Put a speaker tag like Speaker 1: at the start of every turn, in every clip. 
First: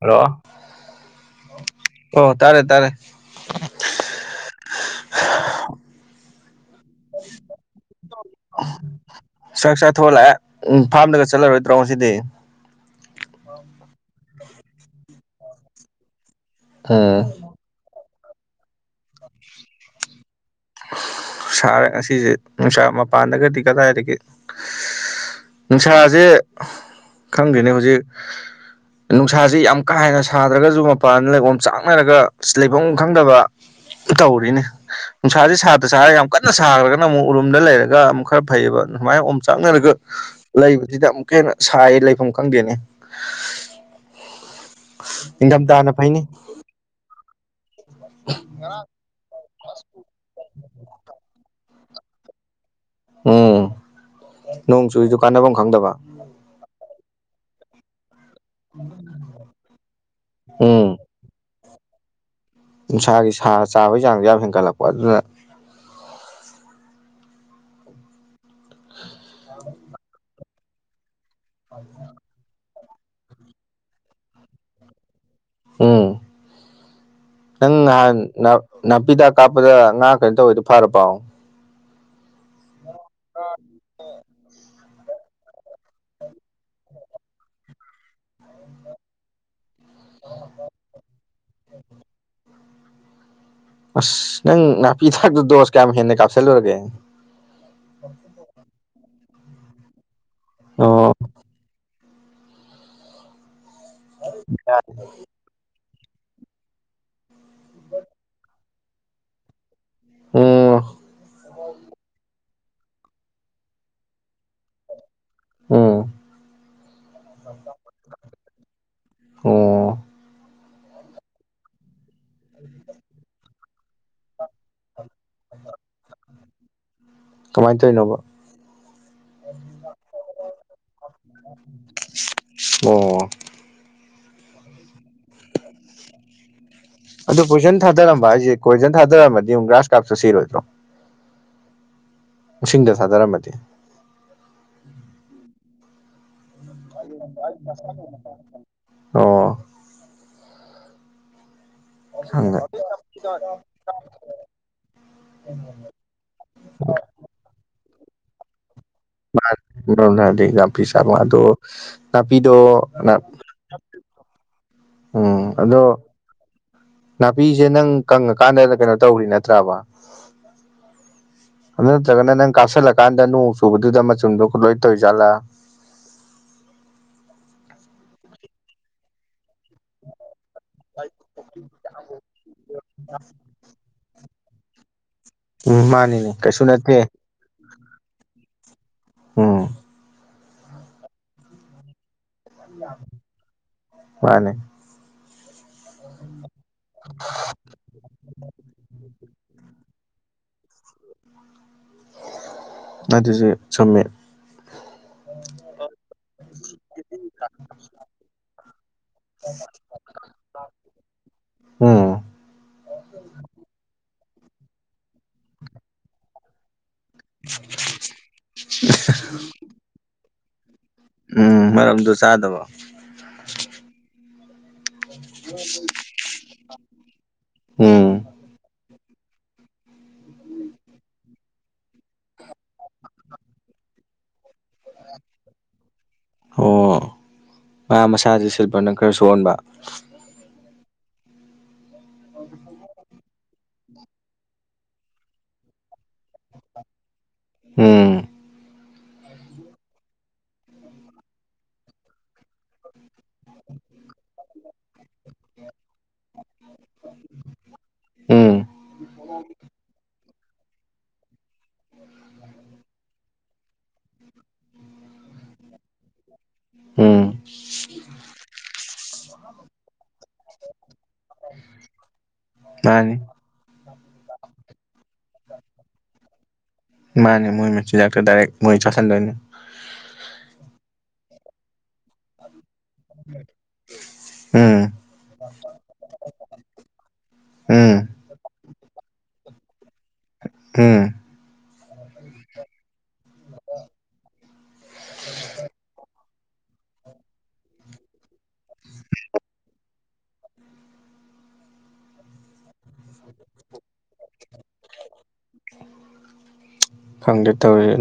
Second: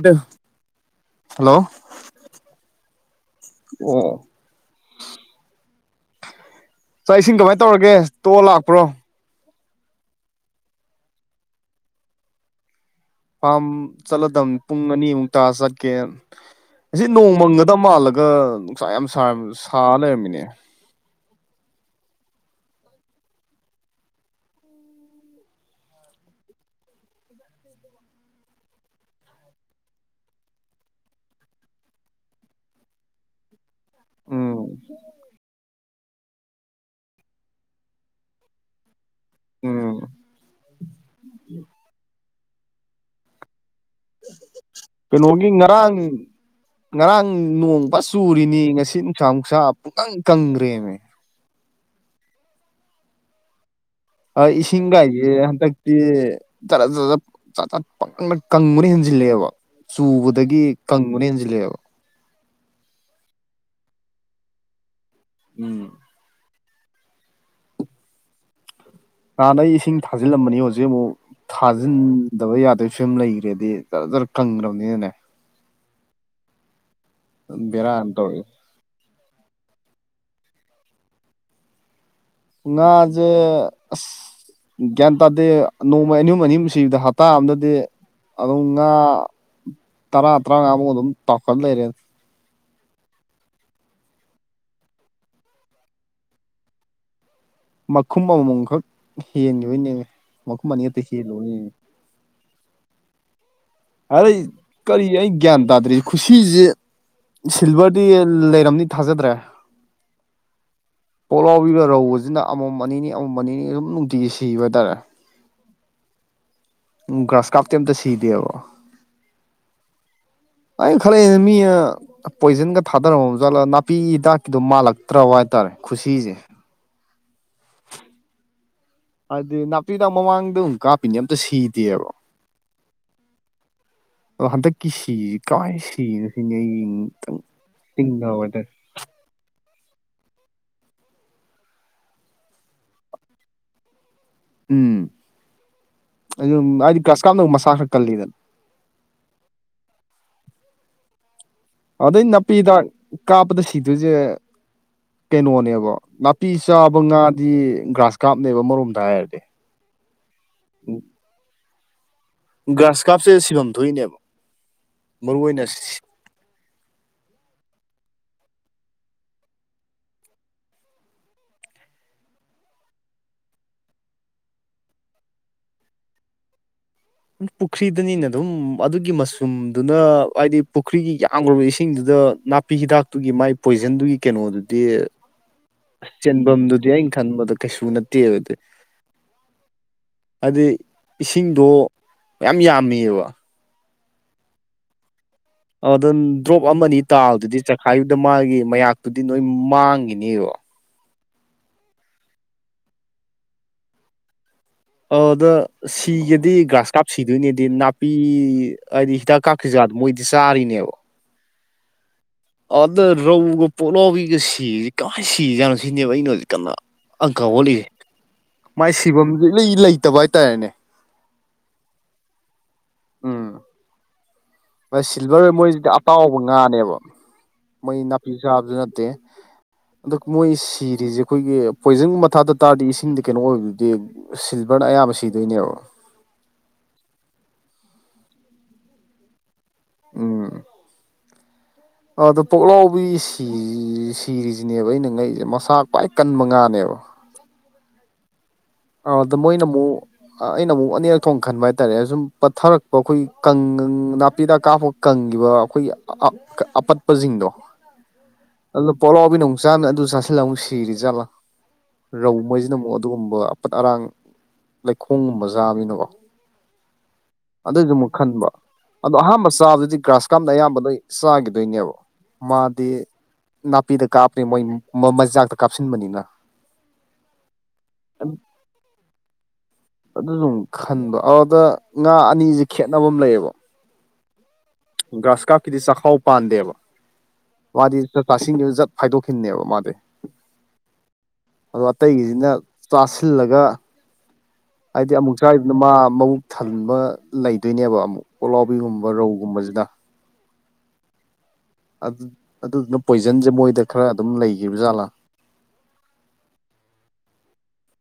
Speaker 1: hello
Speaker 2: hello
Speaker 1: ꯑꯣ ꯇꯥꯔꯦ ꯇꯥꯔꯦ
Speaker 2: ꯑꯣ ꯆꯥꯛ ꯏꯁꯤꯡ ꯀꯃꯥꯏ ꯇꯧꯔꯒꯦ ꯇꯣꯛꯑ ꯂꯥꯛꯄ꯭ꯔꯣ
Speaker 1: ꯆꯥꯛ ꯆꯥꯊꯣꯛꯑ ꯂꯥꯛꯑꯦ ꯎꯝ ꯐꯥꯝꯗꯒ ꯆꯠꯂꯔꯣꯏꯗ꯭ꯔꯣ ꯉꯁꯤꯗꯤ
Speaker 2: ꯐꯥꯝ ꯆꯠꯂꯗꯝꯅꯤ ꯄꯨꯡ ꯑꯅꯤꯃꯨꯛ ꯇꯥꯔꯥ ꯆꯠꯀꯦꯅ ꯉꯁꯤ
Speaker 1: ꯎꯝ
Speaker 2: ꯅꯣꯡ ꯃꯪꯒꯗꯕ ꯃꯥꯜꯂꯒ ꯅꯨꯡꯁꯥ ꯌꯥꯝ ꯁꯥ ꯁꯥꯔ ꯂꯩꯔꯝꯃꯤꯅꯦ
Speaker 1: ꯁꯥꯔꯦ ꯉꯁꯤꯁꯦ ꯅꯨꯡꯁꯥ ꯃꯄꯥꯟꯗꯒꯗꯤ ꯀꯗꯥꯏꯗꯒꯤ ꯅꯨꯡꯁꯥꯖꯦ ꯈꯪꯗꯦꯅꯦ ꯍꯧꯖꯤꯛ ꯅꯨꯡꯁꯥꯁꯤ ꯌꯥꯝ ꯀꯥ ꯍꯦꯟꯅ ꯁꯥꯗ꯭ꯔꯒꯁꯨ ꯃꯄꯥꯟꯗ ꯂꯩ ꯑꯣꯝꯆꯥꯛꯅꯔꯒ ꯂꯩꯕꯝ ꯈꯪꯗꯕ ꯇꯧꯔꯤꯅꯦ
Speaker 2: ꯎꯝ
Speaker 1: ꯅꯨꯡꯁꯥꯁꯦ ꯁꯥꯗ ꯁꯥꯔꯒ ꯌꯥꯝ ꯀꯟꯅ ꯁꯥꯈ꯭ꯔꯒꯅ ꯑꯃꯨꯛ ꯎꯔꯨꯝꯗ ꯂꯩꯔꯒ ꯑꯃꯨꯛ ꯈꯔ ꯐꯩꯌꯦꯕ ꯁꯨꯃꯥꯏꯅ ꯑꯣꯝ ꯆꯥꯛꯅꯔꯒ
Speaker 2: ꯎꯝ
Speaker 1: ꯂꯩꯕꯖꯤꯗꯥ ꯑꯃꯨꯛꯀ ꯍꯦꯟꯅ ꯁꯥꯏꯌꯦ ꯂꯩꯐꯥꯝ ꯈꯪꯗꯦꯅꯦ
Speaker 2: ꯀꯩꯅꯣꯒꯤ
Speaker 1: ꯅꯤꯡꯊꯝꯊꯥꯅ
Speaker 2: ꯉꯔꯥꯡ
Speaker 1: ꯐꯩꯅꯤ
Speaker 2: ꯉꯔꯥꯡ ꯅꯣꯡꯐ ꯆꯨꯔꯤꯅꯤ ꯉꯁꯤ ꯅꯨꯡꯁꯥ ꯑꯃꯨꯛ ꯁꯥ ꯄꯨꯝꯀꯪ ꯀꯪꯒ꯭ꯔꯦꯃꯤ
Speaker 1: ꯎꯝ
Speaker 2: ꯑ
Speaker 1: ꯅꯣꯡ ꯆꯨꯔꯤꯗꯨ
Speaker 2: ꯏꯁꯤꯡꯒꯥꯏꯖꯦ
Speaker 1: ꯀꯥꯟꯅꯐꯝ ꯈꯪꯗꯕ
Speaker 2: ꯍꯟꯇꯛꯇꯤ ꯆꯔ ꯆ ꯆꯥꯛ ꯆꯠ ꯄꯪꯀꯪꯗꯥ ꯀꯪꯕꯅ ꯍꯦꯟꯖꯤꯜꯂꯛꯑꯦꯕ ꯆꯨꯕꯗꯒꯤ
Speaker 1: ꯎꯝ
Speaker 2: ꯀꯪꯕꯅ ꯍꯦꯟꯖꯤꯜꯂꯛꯑꯦꯕ
Speaker 1: ꯅꯨꯡꯁꯥꯒꯤ ꯁꯥ ꯆꯥꯕꯒꯤ ꯆꯥꯡꯖꯦ ꯌꯥꯝ ꯍꯦꯟꯒꯠꯂꯛꯄ ꯑꯗꯨꯅ
Speaker 2: ꯎꯝ ꯅꯍꯥꯟ ꯑꯩ ꯏꯁꯤꯡ ꯊꯥꯖꯤꯜꯂꯝꯃꯅꯤ ꯍꯧꯖꯤꯛ ꯑꯃꯨꯛ ꯊꯥꯖꯤꯟ ꯇꯧꯗꯕ ꯌꯥꯗꯕꯒꯤ ꯐꯤꯕꯝ ꯂꯩꯈ꯭ꯔꯦꯗꯤ ꯖꯔꯖꯔ ꯀꯪꯈ꯭ꯔꯕꯅꯤꯅꯅꯦ
Speaker 1: ꯎꯝ ꯅꯪ
Speaker 2: ꯕꯦꯔꯥꯅꯤ
Speaker 1: ꯅꯍꯥꯟ
Speaker 2: ꯇꯧꯔꯤꯁꯦ
Speaker 1: ꯅꯥꯄꯤꯍꯤꯗꯥꯛ ꯀꯥꯞꯄꯗ ꯉꯥ ꯀꯩꯅꯣ ꯇꯧꯋꯦꯗꯣ ꯐꯥꯔꯕꯣ
Speaker 2: ꯉꯥꯖꯦ ꯑꯁ ꯒ꯭ꯌꯥꯟ ꯇꯥꯗꯦ ꯅꯣꯡꯃꯩ ꯑꯅꯤꯍꯨꯝ ꯑꯅꯤꯍꯨꯝ ꯁꯤꯕꯗ ꯍꯞꯇꯥ ꯑꯝꯗꯗꯤ ꯑꯗꯨꯝ ꯉꯥ ꯇꯔꯥ ꯇꯔꯥꯉꯥꯃꯨꯛ ꯑꯗꯨꯝ ꯇꯥꯎꯈꯠ ꯂꯩꯔꯦ ꯑꯗꯨꯝ
Speaker 1: ꯑꯁ ꯅꯪ ꯅꯥꯄꯤꯍꯤꯗꯥꯛꯇꯨ ꯗꯣꯁ ꯀꯌꯥꯝ ꯍꯦꯟꯅ ꯀꯥꯞꯁꯤꯜꯂꯨꯔꯒꯦ
Speaker 2: ꯃꯈꯨꯝ ꯑꯃꯃꯝꯈꯛ ꯍꯦꯟꯒꯤꯕꯩꯅꯦꯃꯤ ꯃꯈꯨꯝ ꯑꯅꯤ ꯈꯛꯇ
Speaker 1: ꯑꯣ
Speaker 2: ꯍꯦꯜꯂꯣꯏꯅ ꯑꯔꯩ ꯀꯔꯤ ꯑꯩ ꯒ꯭ꯌꯥꯟ ꯇꯥꯗ꯭ꯔꯦ ꯈꯨꯁꯤꯖꯦ ꯁꯤꯜꯚꯔꯗꯤ ꯂꯩꯔꯝꯅꯤ ꯊꯥꯖꯗ꯭ꯔꯦ
Speaker 1: ꯎꯝ
Speaker 2: ꯄꯣꯛꯂꯥꯎꯕꯤꯒ ꯔꯧꯒꯖꯤꯅ ꯑꯃꯃꯝ ꯑꯅꯤꯅꯤ ꯑꯃꯃꯝ ꯑꯅꯤꯅꯤ ꯑꯗꯨꯝ ꯅꯨꯡꯇꯤꯒꯤ ꯁꯤꯕ ꯍꯥꯏꯇꯥꯔꯦ
Speaker 1: ꯎꯝ
Speaker 2: ꯎꯝ ꯒ꯭ꯔꯥꯁ ꯀꯥꯞꯇꯤ ꯑꯝꯇ ꯁꯤꯗꯦꯕ
Speaker 1: ꯑꯣ
Speaker 2: ꯑꯩꯅ ꯈꯜꯂꯛꯏ ꯃꯤꯅ ꯄꯣꯏꯖꯟꯒ ꯊꯥꯗꯔꯝꯃ ꯖꯥꯠꯂ ꯅꯥꯄꯤ ꯍꯤꯗꯥꯛꯀꯤꯗꯣ ꯃꯥꯜꯂꯛ ꯇ꯭ꯔꯕ ꯍꯥꯏꯇꯥꯔꯦ ꯈꯨꯁꯤꯖꯦ
Speaker 1: ꯀꯃꯥꯏ ꯇꯧꯏꯅꯣꯕ
Speaker 2: ꯍꯥꯏꯗꯤ ꯅꯥꯄꯤꯗꯥꯛ ꯃꯃꯥꯡꯗ ꯑꯗꯨꯝ ꯀꯥꯞꯄꯤꯅꯤ ꯑꯝꯇ ꯁꯤꯗꯦꯕ
Speaker 1: ꯑꯣ
Speaker 2: ꯑꯗꯣ ꯍꯟꯗꯛꯀꯤ ꯁꯤꯖꯤ ꯀꯃꯥꯏ ꯁꯤꯅꯣ ꯁꯤꯅꯤ ꯑꯩꯅ ꯌꯦꯡ
Speaker 1: ꯑꯗꯣ ꯄꯣꯏꯖꯟ ꯊꯥꯗꯔꯝꯕ ꯍꯥꯏꯁꯦ ꯀꯣꯏꯖꯟ ꯊꯥꯗꯔꯛꯝꯃꯗꯤ ꯑꯃꯨꯛ ꯒ꯭ꯔꯥꯁ ꯀꯥꯞꯁꯨ ꯁꯤꯔꯣꯏꯗ꯭ꯔꯣ ꯏꯁꯤꯡꯗ ꯊꯥꯗꯔꯝꯃꯗꯤ
Speaker 2: ꯎꯝ ꯑꯗꯨꯝ ꯍꯥꯏꯗꯤ ꯒ꯭ꯔꯥꯁ ꯀꯥꯞꯅ ꯑꯃꯨꯛ ꯃꯁꯥ ꯈꯔ ꯀꯜꯂꯤꯗꯅ
Speaker 1: ꯑꯣ
Speaker 2: ꯑꯗꯩ ꯅꯥꯄꯤꯍꯤꯗꯥꯛ ꯀꯥꯞꯄꯗ ꯁꯤꯗꯣꯏꯖꯦ ꯀꯩꯅꯣꯅꯦꯕ ꯅꯥꯄꯤ ꯆꯥꯕ ꯉꯥꯗꯤ ꯒ꯭ꯔꯥꯁ ꯀꯥꯞꯅꯦꯕ ꯑꯃꯔꯣꯝꯗ ꯍꯥꯏꯔꯗꯤ
Speaker 1: [unintelligible] ꯑꯗꯣ ꯅꯥꯄꯤꯗꯣ ꯅꯥꯞ
Speaker 2: ꯗ ꯁꯤꯕꯝ ꯊꯣꯛꯏꯅꯦꯕ ꯃꯔꯨ
Speaker 1: ꯎꯝ
Speaker 2: ꯑꯣꯏꯅ
Speaker 1: ꯑꯗꯣ ꯅꯥꯄꯤꯁꯦ ꯅꯪ ꯀꯪꯉꯀꯥꯟꯗ ꯀꯩꯅꯣ ꯇꯧꯔꯤ ꯅꯠꯇ꯭ꯔꯕ ꯑꯗꯨ ꯅꯠꯇ꯭ꯔꯒꯅ ꯅꯪ ꯀꯥꯞꯁꯤꯜꯂꯀꯥꯟꯗ ꯅꯣꯡ ꯆꯨꯕꯗꯨꯗ ꯃꯆꯨꯝꯗꯨꯣ ꯂꯣꯏ ꯇꯧꯔꯤꯖꯥꯠꯂ
Speaker 2: ꯄꯨꯈ꯭ꯔꯤꯗꯅꯤꯅ ꯑꯗꯨꯝ ꯑꯗꯨꯒꯤ ꯃꯁꯨꯝꯗꯨꯅ ꯍꯥꯏꯗꯤ ꯄꯨꯈ꯭ꯔꯤꯒꯤ ꯌꯥꯝꯈ꯭ꯔꯕ ꯏꯁꯤꯡꯗꯨꯗ ꯅꯥꯄꯤ ꯍꯤꯗꯥꯛꯇꯨꯒꯤ ꯃꯥꯏ ꯄꯣꯏꯖꯟꯗꯨꯒꯤ ꯀꯩꯅꯣꯗꯨꯗꯤ
Speaker 1: ꯎꯝ
Speaker 2: ꯑꯁ
Speaker 1: ꯃꯥꯅꯤꯅꯦ ꯀꯩꯁꯨ
Speaker 2: ꯆꯦꯟꯕꯝꯗꯨꯗꯤ
Speaker 1: ꯅꯠꯇꯦ
Speaker 2: ꯑꯩꯅ ꯈꯟꯕꯗ ꯀꯩꯁꯨ ꯅꯠꯇꯦꯕ ꯗꯨ
Speaker 1: ꯑ
Speaker 2: ꯍꯥꯏꯗꯤ ꯏꯁꯤꯡꯗꯣ ꯃꯌꯥꯝ ꯌꯥꯝꯃꯤꯕ
Speaker 1: ꯃꯥꯅꯦ
Speaker 2: ꯑꯗꯨꯝ ꯗ꯭ꯔꯣꯞ ꯑꯃꯅꯤ ꯇꯥꯕꯗꯨꯗꯤ ꯆꯈꯥꯏꯈꯤꯕꯗ ꯃꯥꯒꯤ ꯃꯌꯥꯛꯇꯨꯗꯤ ꯅꯣꯏ ꯃꯥꯡꯈꯤꯅꯦꯕ
Speaker 1: ꯑꯗꯨꯁꯨ ꯆꯨꯝꯃꯦ
Speaker 2: ꯑꯧꯗ ꯁꯤꯒꯦꯗꯤ ꯒ꯭ꯔꯥꯁ ꯀꯥꯞ ꯁꯤꯗꯣꯏꯅꯦꯗꯤ ꯅꯥꯄꯤ ꯍꯥꯏꯗꯤ ꯍꯤꯗꯥꯛ ꯀꯥꯞ ꯀꯤꯖꯥꯗ ꯃꯣꯏꯗꯤ ꯆꯥꯔꯤꯅꯦꯕ
Speaker 1: ꯎꯝ
Speaker 2: ꯑꯥꯗ ꯔꯧꯒ ꯄꯣꯛꯂꯥꯎꯕꯤꯒ ꯁꯤꯔꯤꯖꯤ ꯀꯃꯥꯏꯅ ꯁꯤꯔꯤꯖꯥꯠꯅꯣ ꯁꯤꯅꯦꯕ ꯑꯩꯅ ꯍꯧꯖꯤꯛ ꯀꯟꯅ ꯑꯪꯀꯥ ꯍꯣꯠꯂꯤꯁꯦ ꯃꯥꯏ ꯁꯤꯐꯝꯖꯦ ꯏꯂꯩ ꯂꯩꯇꯕ ꯍꯥꯏꯇꯥꯔꯦꯅꯦ
Speaker 1: ꯎꯝ ꯃꯔꯝꯗꯨ ꯆꯥꯗꯕ
Speaker 2: ꯎꯝ ꯃꯣ ꯁꯤꯜꯚꯔ ꯃꯣꯏꯖꯤꯗꯤ ꯑꯇꯥꯎꯕ ꯉꯥꯅꯦꯕ ꯃꯣꯏ
Speaker 1: ꯎꯝ
Speaker 2: ꯅꯄꯤ ꯆꯥꯕꯁꯨ ꯅꯠꯇꯦ ꯑꯗꯣ ꯃꯣꯏ ꯁꯤꯔꯤꯖꯦ ꯈꯣꯏꯒꯤ ꯄꯣꯏꯖꯟꯒꯨꯝꯕ ꯊꯥꯗ ꯇꯥꯔꯗꯤ ꯏꯁꯤꯡꯗꯤ ꯀꯩꯅꯣ ꯑꯣꯏꯕꯗꯨꯗꯤ ꯁꯤꯜꯚꯔꯅ ꯑꯌꯥꯝꯕ ꯁꯤꯗꯣꯏꯅꯦꯕ
Speaker 1: ꯑꯣ ꯉꯥ ꯃꯁꯥꯖꯦ ꯁꯤꯜꯚꯔꯅ ꯈꯔ ꯁꯣꯟꯕ
Speaker 2: ꯎꯝ ꯑ ꯗꯣ ꯄꯣꯛꯂꯥꯎꯕꯤꯁ ꯁꯤꯔꯤꯖꯤꯅꯦꯕ ꯑꯩꯅ ꯉꯛꯢꯖꯦ ꯃꯁꯥ ꯈ꯭ꯋꯥꯏ ꯀꯟꯕ ꯉꯥꯅꯦꯕ
Speaker 1: ꯎꯝ
Speaker 2: ꯑꯥꯎ ꯑꯗ ꯃꯣꯏꯅ ꯃꯨꯛ ꯑꯩꯅ ꯃꯨꯛ ꯑꯅꯤꯔꯛ ꯊꯣꯛꯅ ꯈꯟꯕ ꯍꯥꯏꯇꯥꯔꯦ ꯑꯗꯨꯝ ꯄꯊꯔꯛ ꯃ ꯈꯣꯏ ꯀꯪꯒ ꯅꯥꯄꯤꯗꯥꯛ ꯀꯥꯞꯄ ꯀꯪꯒꯤꯕ ꯑꯈꯣꯏꯒꯤ ꯑꯄꯠꯄꯖꯤꯡꯗꯣ
Speaker 1: ꯎꯝ
Speaker 2: ꯑꯗꯨ ꯄꯣꯂꯥꯎꯕꯤꯅ ꯃꯨꯛ ꯆꯥꯝꯅꯦ ꯑꯗꯨ ꯆꯥ ꯁꯜꯂ ꯑꯃꯨꯛ ꯁꯤꯔꯤ ꯖꯥꯠꯂꯥ ꯔꯧ ꯃꯣꯏꯁꯤꯅ ꯑꯃꯨꯛ ꯑꯗꯨꯒꯨꯝꯕ ꯑꯄꯠ ꯑꯔꯥꯡ ꯂꯩꯈꯣꯝꯒꯨꯝꯕ ꯆꯥꯕꯖꯤꯅꯀꯣ
Speaker 1: ꯎꯝ
Speaker 2: ꯑꯗꯨꯏꯗꯨꯃꯛ ꯈꯟꯕ ꯑꯗꯣ ꯑꯍꯥꯟꯕ ꯆꯥꯕꯗꯨꯗꯤ ꯒ꯭ꯔꯥꯁ ꯀꯥꯞꯅ ꯑꯌꯥꯝꯕ ꯂꯣꯢ ꯆꯥꯒꯤꯗꯣꯏꯅꯦꯕ ꯃꯥꯗꯤ
Speaker 1: ꯃꯥꯅꯤ
Speaker 2: ꯅꯥꯄꯤꯗ ꯀꯥꯄꯦ ꯃꯣꯏ ꯃꯆꯤꯟꯖꯥꯛꯇ ꯀꯥꯞꯁꯤꯟꯕꯅꯤꯅ
Speaker 1: ꯃꯥꯅꯦ ꯃꯣꯏ ꯃꯆꯤꯟꯖꯥꯛꯇ ꯗꯥꯏꯔꯦꯛ ꯃꯣꯏ ꯆꯥꯁꯟꯗꯣꯏꯅꯦ
Speaker 2: ꯑꯗꯨꯖꯨ ꯃꯨꯛ ꯈꯟꯕ ꯑꯧꯗ ꯉꯥ ꯑꯅꯤꯖꯦ ꯈꯦꯠꯅꯕ ꯑꯝ ꯂꯩꯌꯦꯕ
Speaker 1: ꯎꯝ
Speaker 2: ꯒ꯭ꯔꯥꯁ ꯀꯥꯞꯀꯤꯗꯤ ꯆꯥꯛꯈꯥꯎ ꯄꯥꯟꯗꯦꯕ
Speaker 1: ꯎꯝ
Speaker 2: ꯃꯥꯗꯤ ꯖꯠ ꯆꯥꯁꯤꯟꯒꯤꯕ ꯖꯠ ꯐꯥꯏꯗꯣꯛꯈꯤꯅꯦꯕ ꯃꯥꯗꯤ
Speaker 1: ꯎꯝ
Speaker 2: ꯑꯗꯣ ꯑꯇꯩꯒꯤꯖꯤꯅ ꯆꯥꯁꯤꯜꯂꯒ ꯍꯥꯏꯗꯤ ꯑꯃꯨꯛ ꯆꯥꯔꯤꯗꯨꯅ ꯃꯥ ꯃꯕꯨꯛ ꯊꯟꯕ ꯂꯩꯗꯣꯏꯅꯦꯕ ꯑꯃꯨꯛ ꯄꯣꯛꯂꯥꯎꯕꯤꯒꯨꯝꯕ ꯔꯧꯒꯨꯝꯕꯖꯤꯗ ꯑꯗꯨꯗꯨꯅ ꯄꯣꯏꯖꯟꯖꯦ ꯃꯣꯏꯗ ꯈꯔ ꯑꯗꯨꯝ ꯂꯩꯒꯤꯕ ꯖꯥꯠꯂꯥ
Speaker 1: ꯈꯪꯗꯦ ꯇꯧꯔꯤꯖꯦ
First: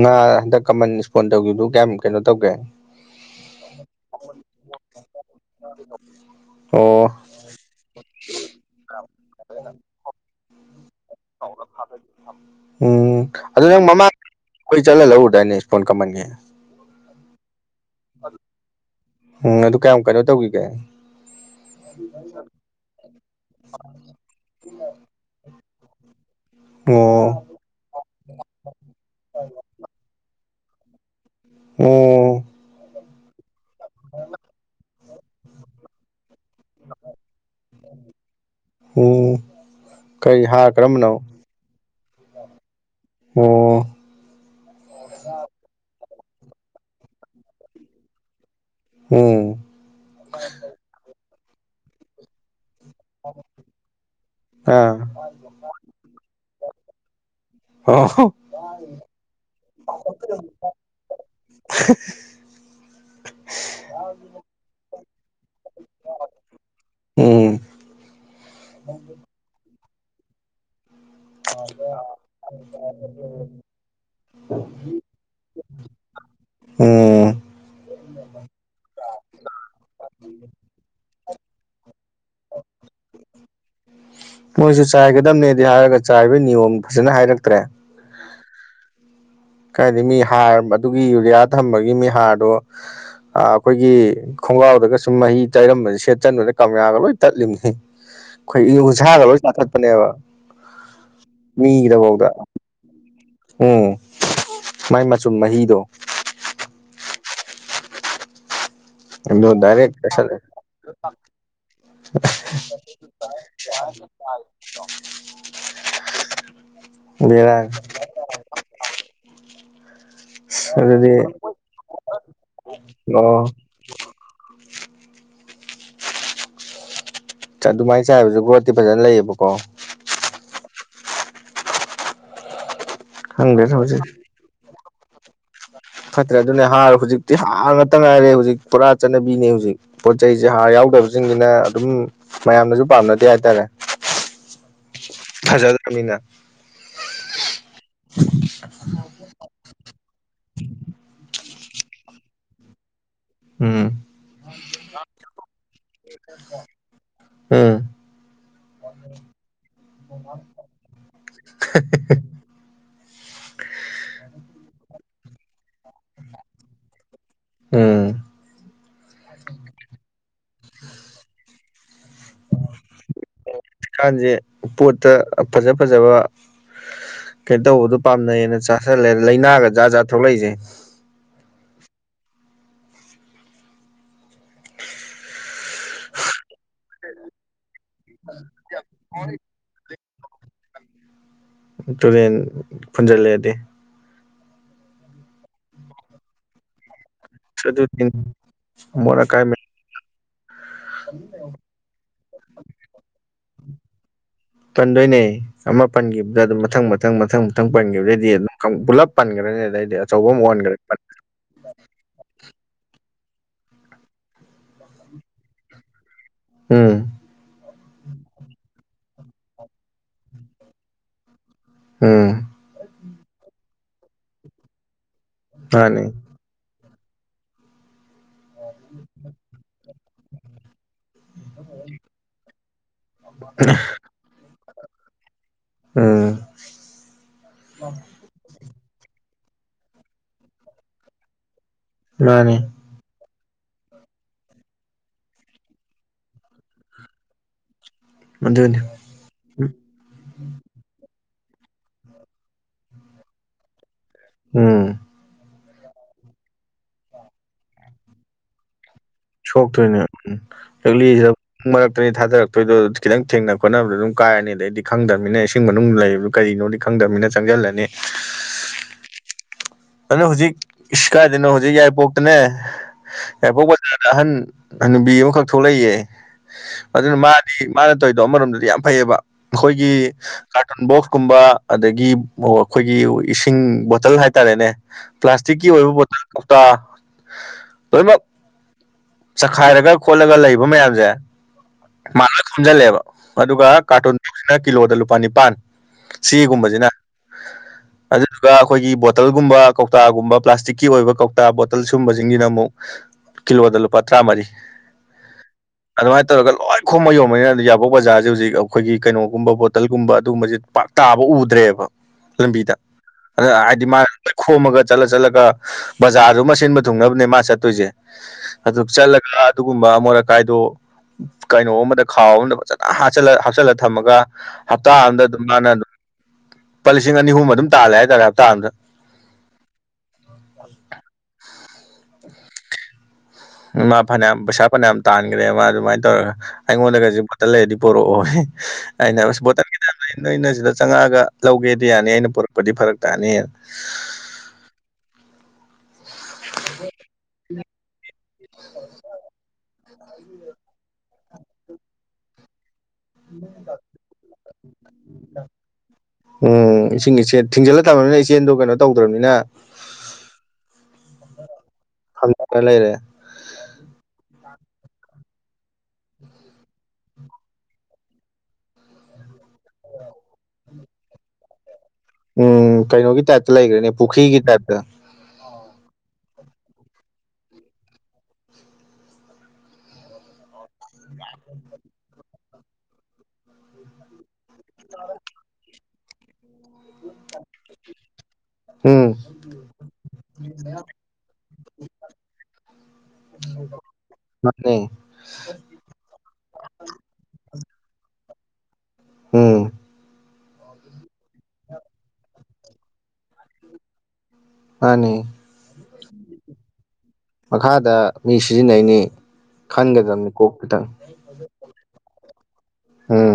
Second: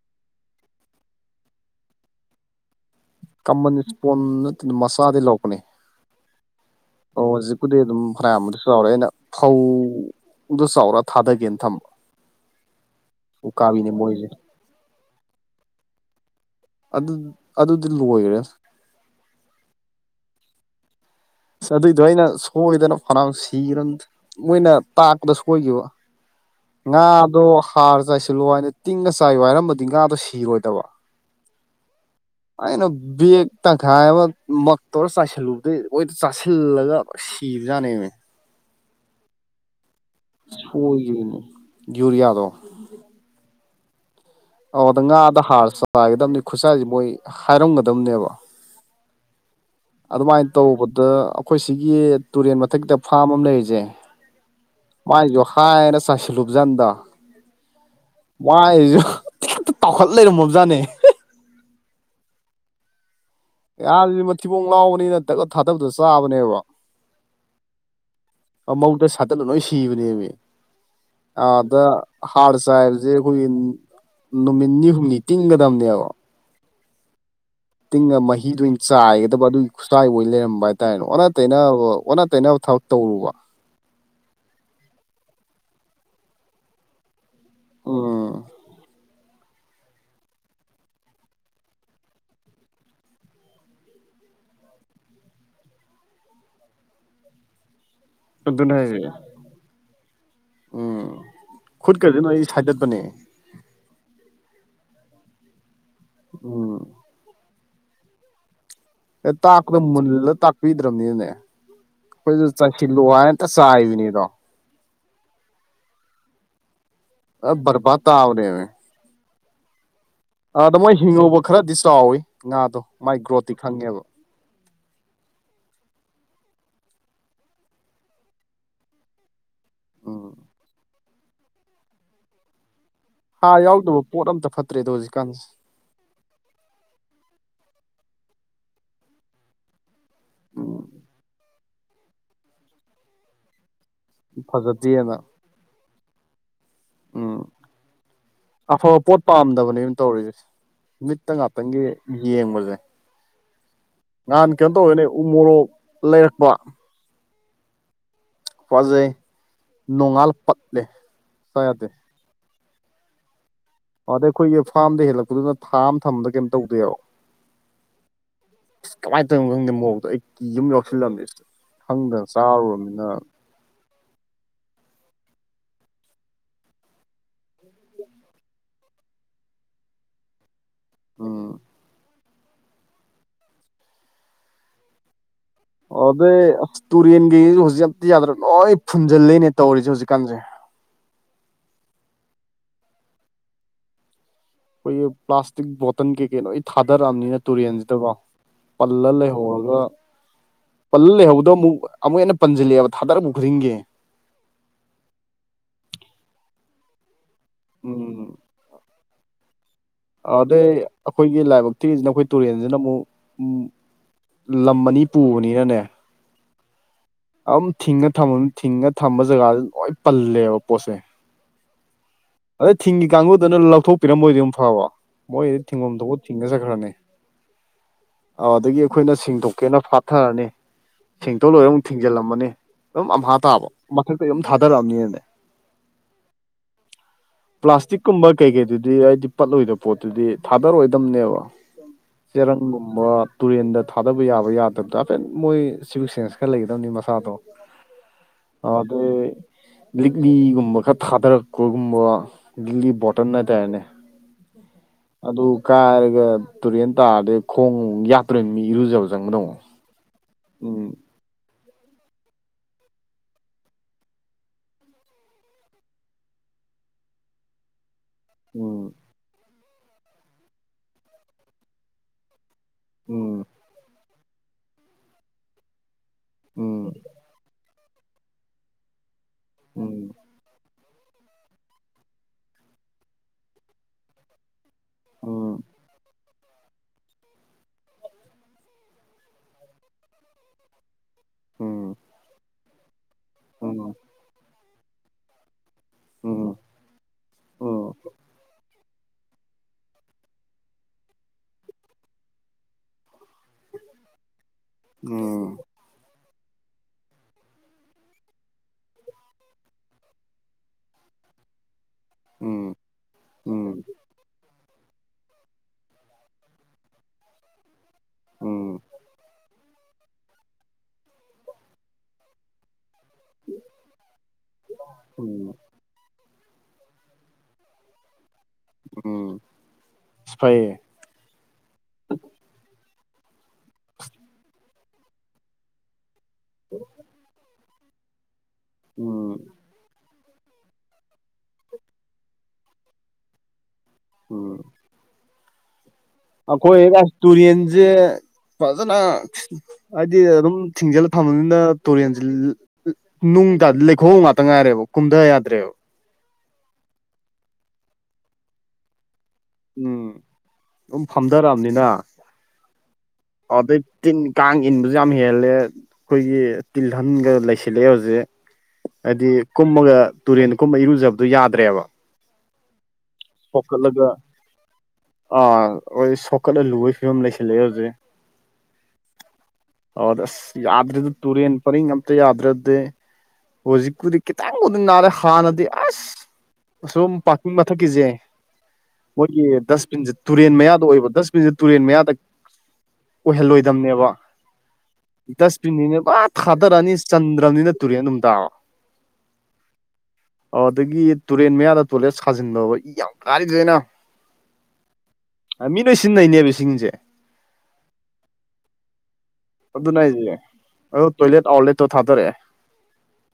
Speaker 1: ꯉꯥ ꯍꯟꯗꯛ ꯀꯃꯟ ꯁ꯭ꯄꯣꯟ ꯇꯧꯈꯤꯕꯗꯨ ꯀꯌꯥꯝ ꯀꯩꯅꯣ ꯇꯧꯒꯦ
Speaker 2: ꯀꯃꯟ ꯁ꯭ꯄꯣꯟ ꯅꯠꯇꯦꯗ ꯃꯆꯥꯗꯩ ꯂꯧꯔꯛꯄꯅꯦ ꯑꯣ ꯖꯤꯛ ꯄꯨꯗꯤ ꯑꯗꯨꯝ ꯐꯅ꯭ꯌꯥꯝꯕꯨꯗꯤ ꯆꯥꯎꯔꯦ ꯑꯩꯅ ꯐꯧ ꯑꯗꯨ ꯆꯥꯎꯔꯥ ꯊꯥꯗ
Speaker 1: ꯎꯝ ꯑꯗꯨ ꯅꯪ
Speaker 2: ꯎꯀꯥꯕꯤꯅꯦ
Speaker 1: ꯃꯃꯥ
Speaker 2: ꯃꯣꯏꯁꯦ
Speaker 1: ꯀꯣꯏ ꯆꯠꯂ ꯂꯧꯔꯨꯗꯥꯏꯅꯦ ꯏꯁꯄꯣꯟ ꯀꯃꯟꯒꯤ
Speaker 2: ꯑꯗꯨ ꯑꯗꯨꯗꯤ ꯂꯣꯏꯒ꯭ꯔꯦꯗ
Speaker 1: ꯎꯝ ꯑꯗꯨ ꯀꯌꯥꯝ ꯀꯩꯅꯣ ꯇꯧꯒꯤꯒꯦ
Speaker 2: ꯑꯗꯨꯏꯗꯣ ꯑꯩꯅ ꯁꯣꯏꯗꯅ ꯐꯅꯥꯝ ꯁꯤꯒ꯭ꯔꯃꯤꯗ ꯃꯣꯏꯅ ꯇꯥꯛꯄꯗ ꯁꯣꯏꯒꯤꯕ ꯉꯥꯗꯣ
Speaker 1: ꯑꯣ
Speaker 2: ꯍꯥꯔ ꯆꯥꯏꯁꯤꯜꯂꯨ ꯍꯥꯏꯅ ꯇꯤꯡꯉ ꯆꯥꯏꯌꯨ ꯍꯥꯏꯔꯝꯃꯗꯤ ꯉꯥꯗꯣ ꯁꯤꯔꯣꯏꯗꯕ
Speaker 1: ꯑꯣ
Speaker 2: ꯑꯩꯅ ꯕꯦꯛ ꯇꯪꯈꯥꯏ ꯑꯃ ꯃꯛꯇꯧꯔ ꯆꯥꯏꯁꯤꯜꯂꯨꯕꯗꯩ ꯕꯣꯏꯗ ꯆꯥꯁꯤꯜꯂꯒ ꯂꯣꯏ ꯁꯤꯕꯖꯥꯠꯅꯦꯃꯤ
Speaker 1: ꯎꯝ ꯀꯩ ꯍꯥ ꯀꯔꯝꯕꯅꯣ
Speaker 2: ꯁꯣꯏꯒꯤꯕꯅꯦ ꯌꯨꯔꯤꯌꯥꯗꯣ
Speaker 1: ꯑꯣ
Speaker 2: ꯑꯣ ꯑꯗ ꯉꯥꯗ ꯍꯥꯔ ꯆꯥꯏꯒꯗꯕꯅꯤ ꯈꯨꯠꯁꯥꯏꯁꯖꯦ ꯃꯣꯏ ꯍꯥꯏꯔꯝꯒꯗꯝꯅꯦꯕ
Speaker 1: ꯎꯝ
Speaker 2: ꯑꯗꯨꯃꯥꯏꯅ ꯇꯧꯕꯗ ꯑꯩꯈꯣꯏ ꯁꯤꯒꯤ ꯇꯨꯔꯦꯟ ꯃꯊꯛꯇ ꯐꯥꯝ ꯑꯃ ꯂꯩꯔꯤꯖꯦ
Speaker 1: ꯑꯥ
Speaker 2: ꯃꯥꯏꯖꯨ ꯍꯥꯏꯑꯦꯅ ꯆꯥꯁꯤꯜꯂꯨꯨꯕ ꯖꯥꯟꯅꯤꯗ
Speaker 1: ꯑꯣ
Speaker 2: ꯋꯥꯏꯖꯨ ꯇꯤꯈꯠꯇ ꯇꯥꯎꯈꯠ ꯂꯩꯔꯝ ꯃꯝꯖꯥꯠꯅꯦ
Speaker 1: [unintelligible]
Speaker 2: ꯌꯥꯝꯗꯤ ꯃꯊꯤꯕꯣꯡ ꯂꯥꯎꯕꯅꯤꯅ ꯇꯛ ꯂꯥꯎ ꯊꯥꯗꯕꯗ ꯆꯥꯕꯅꯦꯕ
Speaker 1: ꯎꯝ
Speaker 2: ꯃꯕꯨꯛꯇꯣ ꯁꯥꯏꯗꯠꯂ ꯂꯣꯏ ꯁꯤ ꯀꯤꯕꯅꯦꯃꯦ ꯑꯗꯥ ꯍꯥꯔ ꯆꯥꯏꯕꯖꯦ ꯑꯩꯈꯣꯏꯒꯤ ꯅꯨꯃꯤꯠ ꯅꯤꯅꯤ ꯍꯨꯝꯅꯤ ꯇꯤꯡꯒꯗꯕꯅꯦꯕ
Speaker 1: ꯎꯝ
Speaker 2: ꯇꯤꯡꯒ ꯃꯍꯤꯗꯨꯏ ꯑꯣꯏꯅ ꯆꯥꯏꯒꯗꯕ ꯑꯗꯨꯒꯤ ꯈꯨꯠꯁꯥꯏ ꯑꯣꯏ ꯂꯩꯔꯝꯕ ꯍꯥꯏꯇꯥꯔꯦꯅꯦ ꯑꯣꯟꯅ ꯇꯩꯅꯕ ꯑꯣꯟꯅ ꯇꯩꯅꯕ ꯊꯕꯛ ꯇꯧꯔꯨꯕ
Speaker 1: ꯃꯣꯏꯖꯨ ꯆꯥꯏꯒꯗꯝꯅꯦꯗꯤ ꯍꯥꯏꯔꯒ ꯆꯥꯏꯕꯒꯤ ꯅꯤꯌꯣꯝ ꯐꯥꯖꯅ ꯍꯥꯏꯔꯛꯇ꯭ꯔꯦ
Speaker 2: ꯎꯝ
Speaker 1: ꯀꯥꯏꯗꯩ ꯃꯤ ꯍꯥꯔ ꯑꯗꯨꯒꯤ ꯌꯨꯔꯤꯌꯥ ꯊꯝꯕꯒꯤ ꯃꯤ ꯍꯥꯔꯗꯣ ꯑꯥ ꯑꯩꯈꯣꯏꯒꯤ ꯈꯣꯡꯒ꯭ꯔꯥꯎꯗꯒ ꯁꯨꯝ ꯃꯍꯤ ꯇꯥꯏꯔꯝꯕꯖꯦ ꯁꯦꯠꯆꯟꯕ ꯀꯝꯌꯥꯥꯒ ꯂꯣꯏ ꯇꯠꯂꯤꯝꯅꯤ ꯑꯈꯣꯏ
Speaker 2: ꯑꯗꯨꯅꯦ
Speaker 1: ꯏ
Speaker 2: ꯍꯥꯏꯁꯦ
Speaker 1: ꯎꯟꯁꯥꯒ ꯂꯣꯏ ꯆꯥꯊꯠꯄꯅꯦꯕ
Speaker 2: ꯈꯨꯠꯀꯖꯦ
Speaker 1: ꯃꯤꯒꯤꯗꯐꯧꯗ
Speaker 2: ꯂꯣꯏ ꯁꯥꯏꯗꯠꯄꯅꯦ
Speaker 1: ꯎꯝ ꯃꯥꯏ ꯃꯆꯨꯝ ꯃꯍꯤꯗꯣ
Speaker 2: ꯎꯝ ꯑꯦ
Speaker 1: ꯑꯗꯨ
Speaker 2: ꯇꯥꯛꯄꯗꯣ
Speaker 1: ꯗꯥꯏꯔꯦꯛ
Speaker 2: ꯃꯨꯜꯂ
Speaker 1: ꯇꯩꯁꯜꯂꯦ
Speaker 2: ꯇꯥꯛꯄꯤꯗ꯭ꯔꯝꯅꯤꯅꯅꯦ ꯑꯩꯈꯣꯏꯖꯨ ꯆꯥꯏꯁꯤꯜꯂꯣ ꯍꯥꯏꯅ ꯍꯦꯛꯇ ꯆꯥꯏꯕꯅꯤꯗꯣ
Speaker 1: ꯕꯦꯔꯥꯅꯦ [inaudible]
Speaker 2: ꯕꯔꯕꯥꯔ ꯇꯥꯕꯅꯦꯃꯤ ꯑꯥ ꯑꯗꯣ ꯃꯣꯏ ꯍꯤꯡꯍꯧꯕ ꯈꯔꯗꯤ ꯆꯥꯎꯋꯤ ꯉꯥꯗꯣ ꯃꯥꯏ
Speaker 1: ꯑꯣ
Speaker 2: ꯒ꯭ꯔꯣꯠꯇꯤ ꯈꯪꯉꯦꯕ
Speaker 1: [inaudible] ꯑꯗꯨꯃꯥꯏꯅ ꯆꯥꯏꯕꯖꯨ ꯒ꯭ꯔꯣꯠꯇꯤ ꯐꯥꯖꯅ ꯂꯩꯌꯦꯕꯀꯣ
Speaker 2: ꯎꯝ ꯍꯥꯔ
Speaker 1: ꯈꯪꯗꯦꯗ ꯍꯧꯖꯤꯛ
Speaker 2: ꯌꯥꯎꯗꯕ ꯄꯣꯠ ꯑꯝꯇ ꯐꯠꯇ꯭ꯔꯦꯗꯣ ꯍꯧꯖꯤꯛꯀꯥꯟꯖꯦ
Speaker 1: ꯐꯠꯇ꯭ꯔꯦ ꯑꯗꯨꯅꯦ ꯍꯥꯔ ꯍꯧꯖꯤꯛꯇꯤ ꯍꯥꯥꯔ ꯉꯥꯛꯇ ꯉꯥꯏꯔꯦ ꯍꯧꯖꯤꯛ ꯄꯨꯔꯥ ꯆꯠꯅꯕꯤꯅꯦ ꯍꯧꯖꯤꯛ ꯄꯣꯠ ꯆꯩꯖꯦ ꯍꯥꯔ
Speaker 2: ꯎꯝ
Speaker 1: ꯌꯥꯎꯗꯕꯖꯤꯡꯖꯤꯅ ꯑꯗꯨꯝ ꯃꯌꯥꯝꯅꯖꯨ ꯄꯥꯝꯅꯗꯦ ꯍꯥꯏꯇꯥꯔꯦ
Speaker 2: ꯐꯥꯖꯗꯦꯅ
Speaker 1: ꯐꯥꯖꯗ꯭ꯔꯃꯤꯅ
Speaker 2: ꯎꯝ ꯑꯐꯥꯕ ꯄꯣꯠ ꯄꯥꯝꯗꯕꯅꯦꯃꯤ ꯇꯧꯔꯤꯖꯦ ꯃꯤꯠꯇ ꯉꯥꯛꯇꯪꯒꯤ ꯌꯦꯡꯕꯖꯦ
Speaker 1: ꯎꯝ
Speaker 2: ꯅꯍꯥꯟ ꯀꯩꯅꯣ ꯇꯧꯋꯦꯅꯦ ꯎ ꯃꯣꯔꯣꯛ ꯂꯩꯔꯛꯄ
Speaker 1: ꯎꯝ
Speaker 2: ꯐꯖꯩ ꯅꯣꯡꯉꯥꯜ ꯄꯠꯂꯦ ꯆꯥ ꯌꯥꯗꯦ ꯑꯗꯩ ꯑꯩꯈꯣꯏꯒꯤ ꯐꯥ꯭ꯔꯝꯗꯩ ꯍꯦꯜꯂꯛꯄꯗꯨꯅ ꯊꯥꯝ ꯑꯃ ꯊꯝꯕꯗ ꯀꯩꯝ ꯇꯧꯗꯦꯕ
Speaker 1: ꯎꯝ
Speaker 2: ꯑꯁ ꯀꯃꯥꯏꯟ ꯇꯧꯅꯣ ꯈꯪꯗꯦ ꯃꯣꯔꯣꯛꯇꯣ ꯑꯩ ꯀꯤꯕ ꯑꯝ ꯌꯥꯎꯁꯜꯂꯝꯃꯦ ꯈꯪꯗ ꯆꯥꯎꯔꯝꯅꯤꯅ
Speaker 1: ꯍꯧꯖꯤꯛ ꯀꯥꯟꯖꯦ ꯄꯣꯠꯇ ꯐꯥꯖ ꯐꯥꯖꯕ ꯀꯩꯅꯣ ꯇꯧꯕꯗꯨ ꯄꯥꯝꯅꯩꯌꯦꯅ ꯆꯥꯥꯁꯜꯂꯦ ꯂꯥꯏꯅꯥꯒ ꯖꯥꯠ ꯖꯥꯠ ꯊꯣꯛꯂꯛꯏꯖꯦ
Speaker 2: ꯎꯝ ꯑꯣ ꯑꯗꯩ ꯑꯁ ꯇꯨꯔꯦꯟꯒꯩꯖꯨ ꯍꯧꯖꯤꯛ ꯑꯝꯇ ꯌꯥꯗ꯭ꯔꯦ ꯂꯣꯏ ꯐꯨꯟꯖꯜ ꯂꯦꯅꯦ ꯇꯧꯔꯤꯖꯦ ꯍꯧꯖꯤꯛꯀꯥꯟꯖꯦ
Speaker 1: ꯇꯨꯔꯦꯟ ꯐꯨꯟꯖꯜꯂꯦꯗꯤ
Speaker 2: ꯈꯣꯏꯒꯤ ꯄ꯭ꯂꯥꯁꯇꯤꯛ ꯕꯣꯇꯜ ꯀꯩ ꯀꯩ ꯂꯣꯏꯅ ꯊꯥꯗꯔꯛꯑꯕꯅꯤꯅ
Speaker 1: ꯑꯗꯨꯗꯤ
Speaker 2: ꯇꯨꯔꯦꯟꯁꯤꯗꯀꯣ ꯄꯜꯂ
Speaker 1: ꯑꯃꯣꯠ ꯑꯀꯥꯏ
Speaker 2: ꯂꯩꯍꯧꯔꯒ ꯄꯜꯂ ꯂꯩꯍꯧꯗꯣ ꯑꯃꯨꯛ ꯑꯃꯨꯛ ꯍꯦꯟꯅ ꯄꯟꯖꯤꯜꯂꯦꯕ ꯊꯥꯗꯔꯛꯄ ꯈꯨꯗꯤꯡꯒꯤ
Speaker 1: ꯄꯟꯗꯣꯏꯅꯦ ꯑꯃ ꯄꯟꯒꯤꯕꯗ ꯑꯗꯨꯝ ꯃꯊꯪ ꯃꯊꯪ ꯃꯊꯪ ꯈꯤꯇꯪ ꯄꯟꯒꯤꯕꯗꯩꯗꯤ
Speaker 2: ꯎꯝ
Speaker 1: ꯑꯗꯨꯝ ꯄꯨꯂꯞ ꯄꯟꯒ꯭ꯔꯅꯤ ꯑꯗꯩꯗꯤ ꯑꯆꯧꯕ ꯑꯝ ꯑꯣꯟꯈ꯭ꯔꯦ
Speaker 2: ꯈꯣꯏꯒꯤ ꯂꯥꯏꯕꯛ ꯊꯤꯔꯤꯖꯤꯅ ꯈꯣꯏ ꯇꯨꯔꯦꯟꯖꯤꯅ ꯃꯨꯛ ꯂꯝ ꯑꯅꯤ ꯄꯨꯕꯅꯤꯅꯅꯦ
Speaker 1: ꯎꯝ
Speaker 2: ꯗꯨꯝ ꯊꯤꯡꯉ ꯊꯝꯃꯃꯤ ꯊꯤꯡꯉ ꯊꯝꯕ ꯖꯒꯥꯗ ꯂꯣꯏ ꯄꯜꯂꯦꯕ ꯄꯣꯠꯁꯦ
Speaker 1: ꯎꯝ
Speaker 2: ꯑꯗ ꯊꯤꯡꯉꯤ ꯀꯥꯡꯕꯨꯗꯨꯅ ꯂꯧꯊꯣꯛꯄꯤꯔꯝꯕ ꯑꯣꯏꯗꯤ ꯃꯐꯕ ꯃꯣꯏꯗꯤ ꯊꯤꯡꯐꯝ
Speaker 1: ꯃꯥꯅꯤ
Speaker 2: ꯊꯣꯛꯄ ꯊꯤꯡꯉ ꯆꯈ꯭ꯔꯅꯤ ꯑꯥꯗꯒꯤ ꯑꯩꯈꯣꯏꯅ ꯁꯦꯡꯗꯣꯛꯀꯦꯅ ꯐꯥꯊꯔꯅꯤ ꯁꯦꯡꯇꯣꯛ ꯂꯣꯏꯔ ꯑꯃꯨꯛ ꯊꯤꯡꯖꯤꯜꯂꯝꯃꯅꯤ ꯑꯗꯨꯝ ꯑꯝꯍꯥ ꯇꯥꯕ ꯃꯊꯛꯇꯩ ꯑꯗꯨꯝ ꯊꯥꯗꯔꯛꯑꯕꯅꯤꯅꯦ
Speaker 1: ꯎꯝ
Speaker 2: ꯄ꯭ꯂꯥꯁꯇꯤꯛꯀꯨꯝꯕ ꯀꯩꯀꯩꯗꯨꯗꯤ ꯑꯩꯗꯤ ꯄꯠꯂꯣꯏꯗꯕ ꯄꯣꯠꯇꯨꯗꯤ ꯊꯥꯗꯔꯣꯏꯗꯝꯅꯦꯕ ꯆꯦꯔꯪ
Speaker 1: ꯃꯥꯅꯤ
Speaker 2: ꯒꯨꯝ ꯕ ꯇꯨꯔꯦꯟꯗ ꯊꯥꯗꯕ ꯌꯥꯕ ꯌꯥꯗꯕꯗ ꯍꯥꯏꯐꯦꯠ ꯃꯣꯏ ꯁꯤꯕꯤꯛ ꯁꯦꯟꯁ ꯈꯔ ꯂꯩꯒꯗꯕꯅꯤ ꯃꯁꯥꯗꯣ
Speaker 1: ꯑꯗꯨꯅꯤ
Speaker 2: ꯑꯗꯩ ꯂꯤꯛꯂꯤꯒꯨꯝꯕ ꯈꯔ ꯊꯥꯗꯔꯛ ꯀꯣꯔꯒꯨꯝꯕ ꯂꯤꯛꯂꯤ ꯕꯣꯇꯟ ꯍꯥꯏꯇꯥꯔꯦꯅꯦ
Speaker 1: ꯎꯝ
Speaker 2: ꯑꯗꯨ ꯀꯥꯏꯔꯒ ꯇꯨꯔꯦꯟ ꯇꯥꯔꯗꯤ ꯈꯣꯡ ꯌꯥꯠꯇ꯭ꯔꯣꯝꯃꯤ ꯏꯔꯨꯖꯕ ꯆꯪꯕꯗ ꯑꯃꯨꯛ
Speaker 1: ꯁꯣꯛꯇꯣꯏꯅꯦ ꯎꯝ ꯂꯤꯛꯂꯤꯖꯦ ꯃꯔꯛꯇꯅꯤ ꯊꯥꯗꯔꯛꯇꯣꯏꯗꯣ ꯈꯤꯇꯪ ꯊꯦꯡꯅ ꯈꯣꯠꯅꯕꯗ ꯑꯗꯨꯝ ꯀꯥꯏꯔꯅꯤ ꯑꯗꯩꯗꯤ ꯈꯪꯗꯝꯃꯤꯅ ꯏꯁꯤꯡ ꯃꯅꯨꯡꯗ ꯂꯩꯕꯗꯨ ꯀꯔꯤꯅꯣꯗꯤ ꯈꯪꯗꯝꯃꯤꯅ ꯆꯪꯖꯜꯂꯅꯤ
Speaker 2: ꯎꯝ
Speaker 1: ꯑꯗꯨꯅ ꯍꯧꯖꯤꯛ ꯏꯁ ꯀꯥꯏꯗꯩꯅꯣ ꯍꯧꯖꯤꯛ ꯌꯥꯏꯔꯤꯄꯣꯛꯇꯅꯦ
Speaker 2: ꯎꯝ
Speaker 1: ꯌꯥꯏꯔꯤꯄꯣꯛ ꯕꯖꯥꯔ ꯑꯍꯟ ꯍꯅꯨꯕꯤ ꯑꯃꯈꯛ ꯊꯣꯛꯂꯛꯏꯌꯦ
Speaker 2: ꯎꯝ
Speaker 1: ꯑꯗꯨꯅ ꯃꯥꯗꯤ ꯃꯥꯅ ꯇꯧꯏꯗꯣ ꯑꯃꯔꯣꯝꯗꯗꯤ ꯌꯥꯝ ꯐꯩꯌꯦꯕ ꯑꯈꯣꯏꯒꯤ
Speaker 2: ꯎꯝ
Speaker 1: ꯀꯥꯔꯇꯨꯟ ꯕꯣꯛꯁ ꯀꯨꯝꯕ ꯑꯗꯒꯤ ꯈꯣꯏꯒꯤ ꯏꯁꯤꯡ ꯕꯣꯇꯜ ꯍꯥꯏꯇꯥꯔꯦꯅꯦ
Speaker 2: ꯎꯝ
Speaker 1: ꯄ꯭ꯂꯥꯁꯇꯤꯀꯤ ꯑꯣꯏꯕ ꯕꯣꯇꯜ ꯀꯧꯇꯥ ꯂꯣꯏꯃꯛ ꯆꯈꯥꯏꯔꯒ ꯈꯣꯠꯂꯒ ꯂꯩꯕ ꯃꯌꯥꯝꯖꯦ
Speaker 2: ꯎꯝ
Speaker 1: ꯃꯥ ꯂꯣꯢ ꯈꯣꯝꯖꯜꯂꯦꯕ
Speaker 2: ꯎꯝ
Speaker 1: ꯑꯗꯨꯒ
Speaker 2: ꯎꯝ
Speaker 1: ꯀꯥꯔꯇꯨꯟ ꯕꯣꯛꯁ ꯅ ꯀꯤꯂꯣꯗ ꯂꯨꯄꯥ ꯅꯤꯄꯥꯥꯟ
Speaker 2: ꯎꯝ
Speaker 1: ꯆꯦꯒꯨꯝꯕꯖꯤꯅ
Speaker 2: ꯎꯝ
Speaker 1: ꯑꯗꯨꯗꯨꯒ ꯑꯈꯣꯏꯒꯤ ꯕꯣꯇꯜꯒꯨꯝꯕ ꯀꯧꯇꯥꯒꯨꯝꯕ ꯄ꯭ꯂꯥꯁꯇꯤꯛꯀꯤ ꯑꯣꯏꯕ ꯀꯧꯇꯥ ꯕꯣꯇꯜ ꯁꯨꯝꯕꯁꯤꯡꯁꯤꯅ ꯑꯃꯨꯛ ꯀꯤꯂꯣꯗ ꯂꯨꯄꯥ ꯇ꯭ꯔꯥ ꯃꯔꯤ
Speaker 2: ꯎꯝ
Speaker 1: ꯑꯗꯨꯃꯥꯏ ꯇꯧꯔꯒ ꯂꯣꯏ ꯈꯣꯃ ꯌꯣꯝꯕꯅꯤꯅ ꯌꯥꯏꯕꯣꯛ ꯕꯖꯥꯔꯖꯦ ꯍꯧꯖꯤꯛ ꯑꯈꯣꯏꯒꯤ ꯀꯩꯅꯣꯒꯨꯝꯕ ꯕꯣꯇꯜꯒꯨꯝꯕ ꯑꯗꯨꯒꯨꯝꯕꯖꯦ ꯄꯥꯛ ꯇꯥꯕ ꯎꯗ꯭ꯔꯦꯕ ꯂꯝꯕꯤꯗ ꯑꯗ ꯍꯥꯏꯗꯤ ꯃꯥ ꯈꯣꯝꯃꯒ ꯆꯠꯂ ꯆꯠꯂꯒ ꯕꯖꯥꯔꯗꯨꯃ ꯁꯤꯟꯕ ꯊꯨꯡꯅꯕꯅꯦ ꯃꯥ ꯆꯠꯇꯣꯏꯖꯦ ꯑꯗꯨ ꯆꯠꯂꯒ ꯑꯗꯨꯒꯨꯝꯕ ꯑꯃꯣꯠ ꯑꯀꯥꯏꯗꯣ ꯀꯩꯅꯣ ꯑꯃꯗ ꯈꯥꯎ ꯑꯃꯗ ꯐꯖꯟ ꯑꯥ ꯍꯥꯆꯜꯂ ꯍꯥꯞꯆꯤꯜꯂ ꯊꯝꯃꯒ ꯍꯞꯇꯥ ꯑꯝꯗ
Speaker 2: ꯎꯝ ꯎꯝ
Speaker 1: ꯑꯗꯨꯝ
Speaker 2: ꯎꯝ
Speaker 1: ꯃꯥꯅ ꯄꯥ ꯂꯤꯁꯤꯡ ꯑꯅꯤꯍꯨꯝ ꯑꯗꯨꯝ ꯇꯥꯂꯦ ꯍꯥꯏꯇꯥꯔꯦ ꯍꯞꯇꯥ ꯑꯝꯗ
Speaker 2: ꯎꯝ ꯁ꯭ꯐꯩꯌꯦ
Speaker 1: ꯃꯥ ꯐꯅꯌꯥꯝ ꯄꯩꯁꯥ ꯐꯅꯌꯥꯝ ꯇꯥꯟꯒꯔ꯭ꯦ ꯃꯥ ꯑꯗꯨꯃꯥꯏꯅ ꯇꯧꯔꯒ ꯑꯩꯉꯣꯟꯗꯒꯖꯦ ꯕꯣꯇꯜ ꯂꯩꯔꯗꯤ ꯄꯨꯣꯔꯛꯑꯣꯌꯦ ꯑꯩꯅ
Speaker 2: ꯎꯝ
Speaker 1: ꯏꯁ ꯕꯣꯇꯟꯒꯤ ꯌꯥꯝ ꯂꯩ ꯅꯣꯏꯅ ꯁꯤꯗ ꯆꯪꯉꯛꯑꯒ ꯂꯧꯒꯦꯗꯤ ꯌꯥꯅꯤ ꯑꯩꯅ ꯄꯣꯔꯛꯄꯗꯤ ꯐꯔꯛ ꯇꯥꯅꯤꯅ
Speaker 2: ꯎꯝ ꯑꯩꯈꯣꯏ ꯑꯁ ꯇꯨꯔꯦꯟꯖꯦ ꯐꯖꯅ ꯍꯥꯏꯗꯤ ꯑꯗꯨꯝ ꯊꯤꯡꯖꯤꯜꯂ ꯊꯝꯃꯃꯤꯅ ꯇꯨꯔꯦꯟꯖꯦ ꯂ ꯅꯨꯡ ꯇꯥꯗꯦ ꯂꯩꯈꯣꯝ ꯉꯥꯛꯇ ꯉꯥꯢꯔꯦꯕ ꯀꯨꯝꯗ ꯌꯥꯗ꯭ꯔꯦꯕ
Speaker 1: ꯎꯝ ꯏꯁꯤꯡ ꯏꯆꯦꯟ ꯊꯤꯡꯖꯤꯜꯂ ꯊꯝꯃꯃꯤꯅ ꯏꯆꯦꯟꯗꯣ ꯀꯩꯅꯣ ꯇꯧꯗ꯭ꯔꯃꯤꯅ
Speaker 2: ꯎꯝ ꯑꯗꯨꯝ ꯐꯝꯊꯔꯛꯑꯕꯅꯤꯅ
Speaker 1: ꯐꯝꯗꯔ ꯂꯩꯔꯦ
Speaker 2: ꯑ ꯑꯗꯩ ꯇꯤꯟ ꯀꯥꯡ ꯏꯟꯕꯖꯨ ꯌꯥꯝ ꯍꯦꯜꯂꯦ ꯑꯩꯈꯣꯢꯒꯤ ꯇꯤꯜꯍꯟꯒ ꯂꯩꯁꯤꯜꯂꯦ ꯍꯧꯖꯤꯛ ꯍꯥꯢꯗꯤ ꯀꯨꯝꯃꯒ ꯇꯨꯔꯦꯟꯗ ꯀꯨꯝꯃ ꯏꯔꯨꯖꯕꯗꯣ ꯌꯥꯗ꯭ꯔꯦꯕ
Speaker 1: ꯎꯝ ꯀꯩꯅꯣꯒꯤ ꯇꯥꯏꯞꯇ ꯂꯩꯈ꯭ꯔꯦꯅꯦ
Speaker 2: ꯁꯣꯛꯀꯠꯂꯒ
Speaker 1: ꯄꯨꯈ꯭ꯔꯤꯒꯤ ꯇꯥꯏꯞꯇ
Speaker 2: ꯑꯥ ꯍꯣꯢ ꯁꯣꯛꯀꯠꯂ ꯂꯨꯕꯒꯤ ꯐꯤꯕꯝ ꯂꯩꯁꯜꯂꯛꯑꯦ ꯍꯧꯖꯤꯛ ꯑꯣ ꯑꯁ ꯌꯥꯗ꯭ꯔꯦꯗ ꯇꯨꯔꯦꯟ ꯄꯔꯤꯡ ꯑꯝꯇ ꯌꯥꯗ꯭ꯔꯗꯦ ꯍꯧꯖꯤꯛꯄꯨꯗꯤ ꯈꯤꯇꯪꯕꯨꯗꯤ ꯅꯥꯔꯦ ꯍꯥꯟꯅꯗꯤ ꯑꯁ ꯑꯁꯨꯝ ꯄꯥꯔꯀꯤꯡ ꯃꯊꯛꯀꯤꯖꯦ
Speaker 1: ꯎꯝ
Speaker 2: ꯃꯣꯏꯒꯤ ꯗꯁꯕꯤꯟꯁꯦ ꯇꯨꯔꯦꯟ ꯃꯌꯥꯗ ꯑꯣꯢꯕ ꯗꯁꯕꯤꯟꯁꯦ ꯇꯨꯔꯦꯟ ꯃꯌꯥꯗ ꯑꯣꯢꯍꯜꯂꯣꯢꯗꯝꯅꯦꯕ
Speaker 1: ꯃꯥꯅꯦ
Speaker 2: ꯇꯁꯕꯤꯟꯅꯤꯅꯦ ꯄꯨꯔꯥ ꯊꯥꯗꯔꯛꯑꯅꯤ ꯆꯟꯗ꯭ꯔꯕꯅꯤꯅ ꯇꯨꯔꯦꯟ ꯑꯗꯨꯝ ꯇꯥꯕ
Speaker 1: ꯎꯝ
Speaker 2: ꯑꯣ ꯑꯗꯒꯤ ꯇꯨꯔꯦꯟ ꯃꯌꯥꯗ ꯇꯣꯢꯂꯦꯠ ꯁꯥꯖꯤꯟꯕꯕ ꯏ ꯌꯥꯝ ꯀꯥꯔꯤꯖꯦ ꯑꯩꯅ
Speaker 1: ꯃꯥꯅꯤ
Speaker 2: ꯃꯤ ꯂꯣꯏ ꯁꯤꯖꯤꯟꯅꯩꯅꯦꯕ ꯏꯁꯤꯡꯖꯦ
Speaker 1: ꯃꯈꯥꯗ ꯃꯤ ꯁꯤꯖꯤꯟꯅꯩꯅꯤ
Speaker 2: ꯑꯗꯨꯅ
Speaker 1: ꯈꯟꯒꯗꯝꯅꯦ
Speaker 2: ꯍꯥꯏꯁꯦ
Speaker 1: ꯀꯣꯛꯇꯨꯗ
Speaker 2: ꯑꯗꯣ ꯇꯣꯏꯂꯦꯠ ꯑꯥꯎꯠꯂꯦꯠꯇꯣ ꯊꯥꯗꯔꯛꯑꯦ
Speaker 1: ꯎꯝ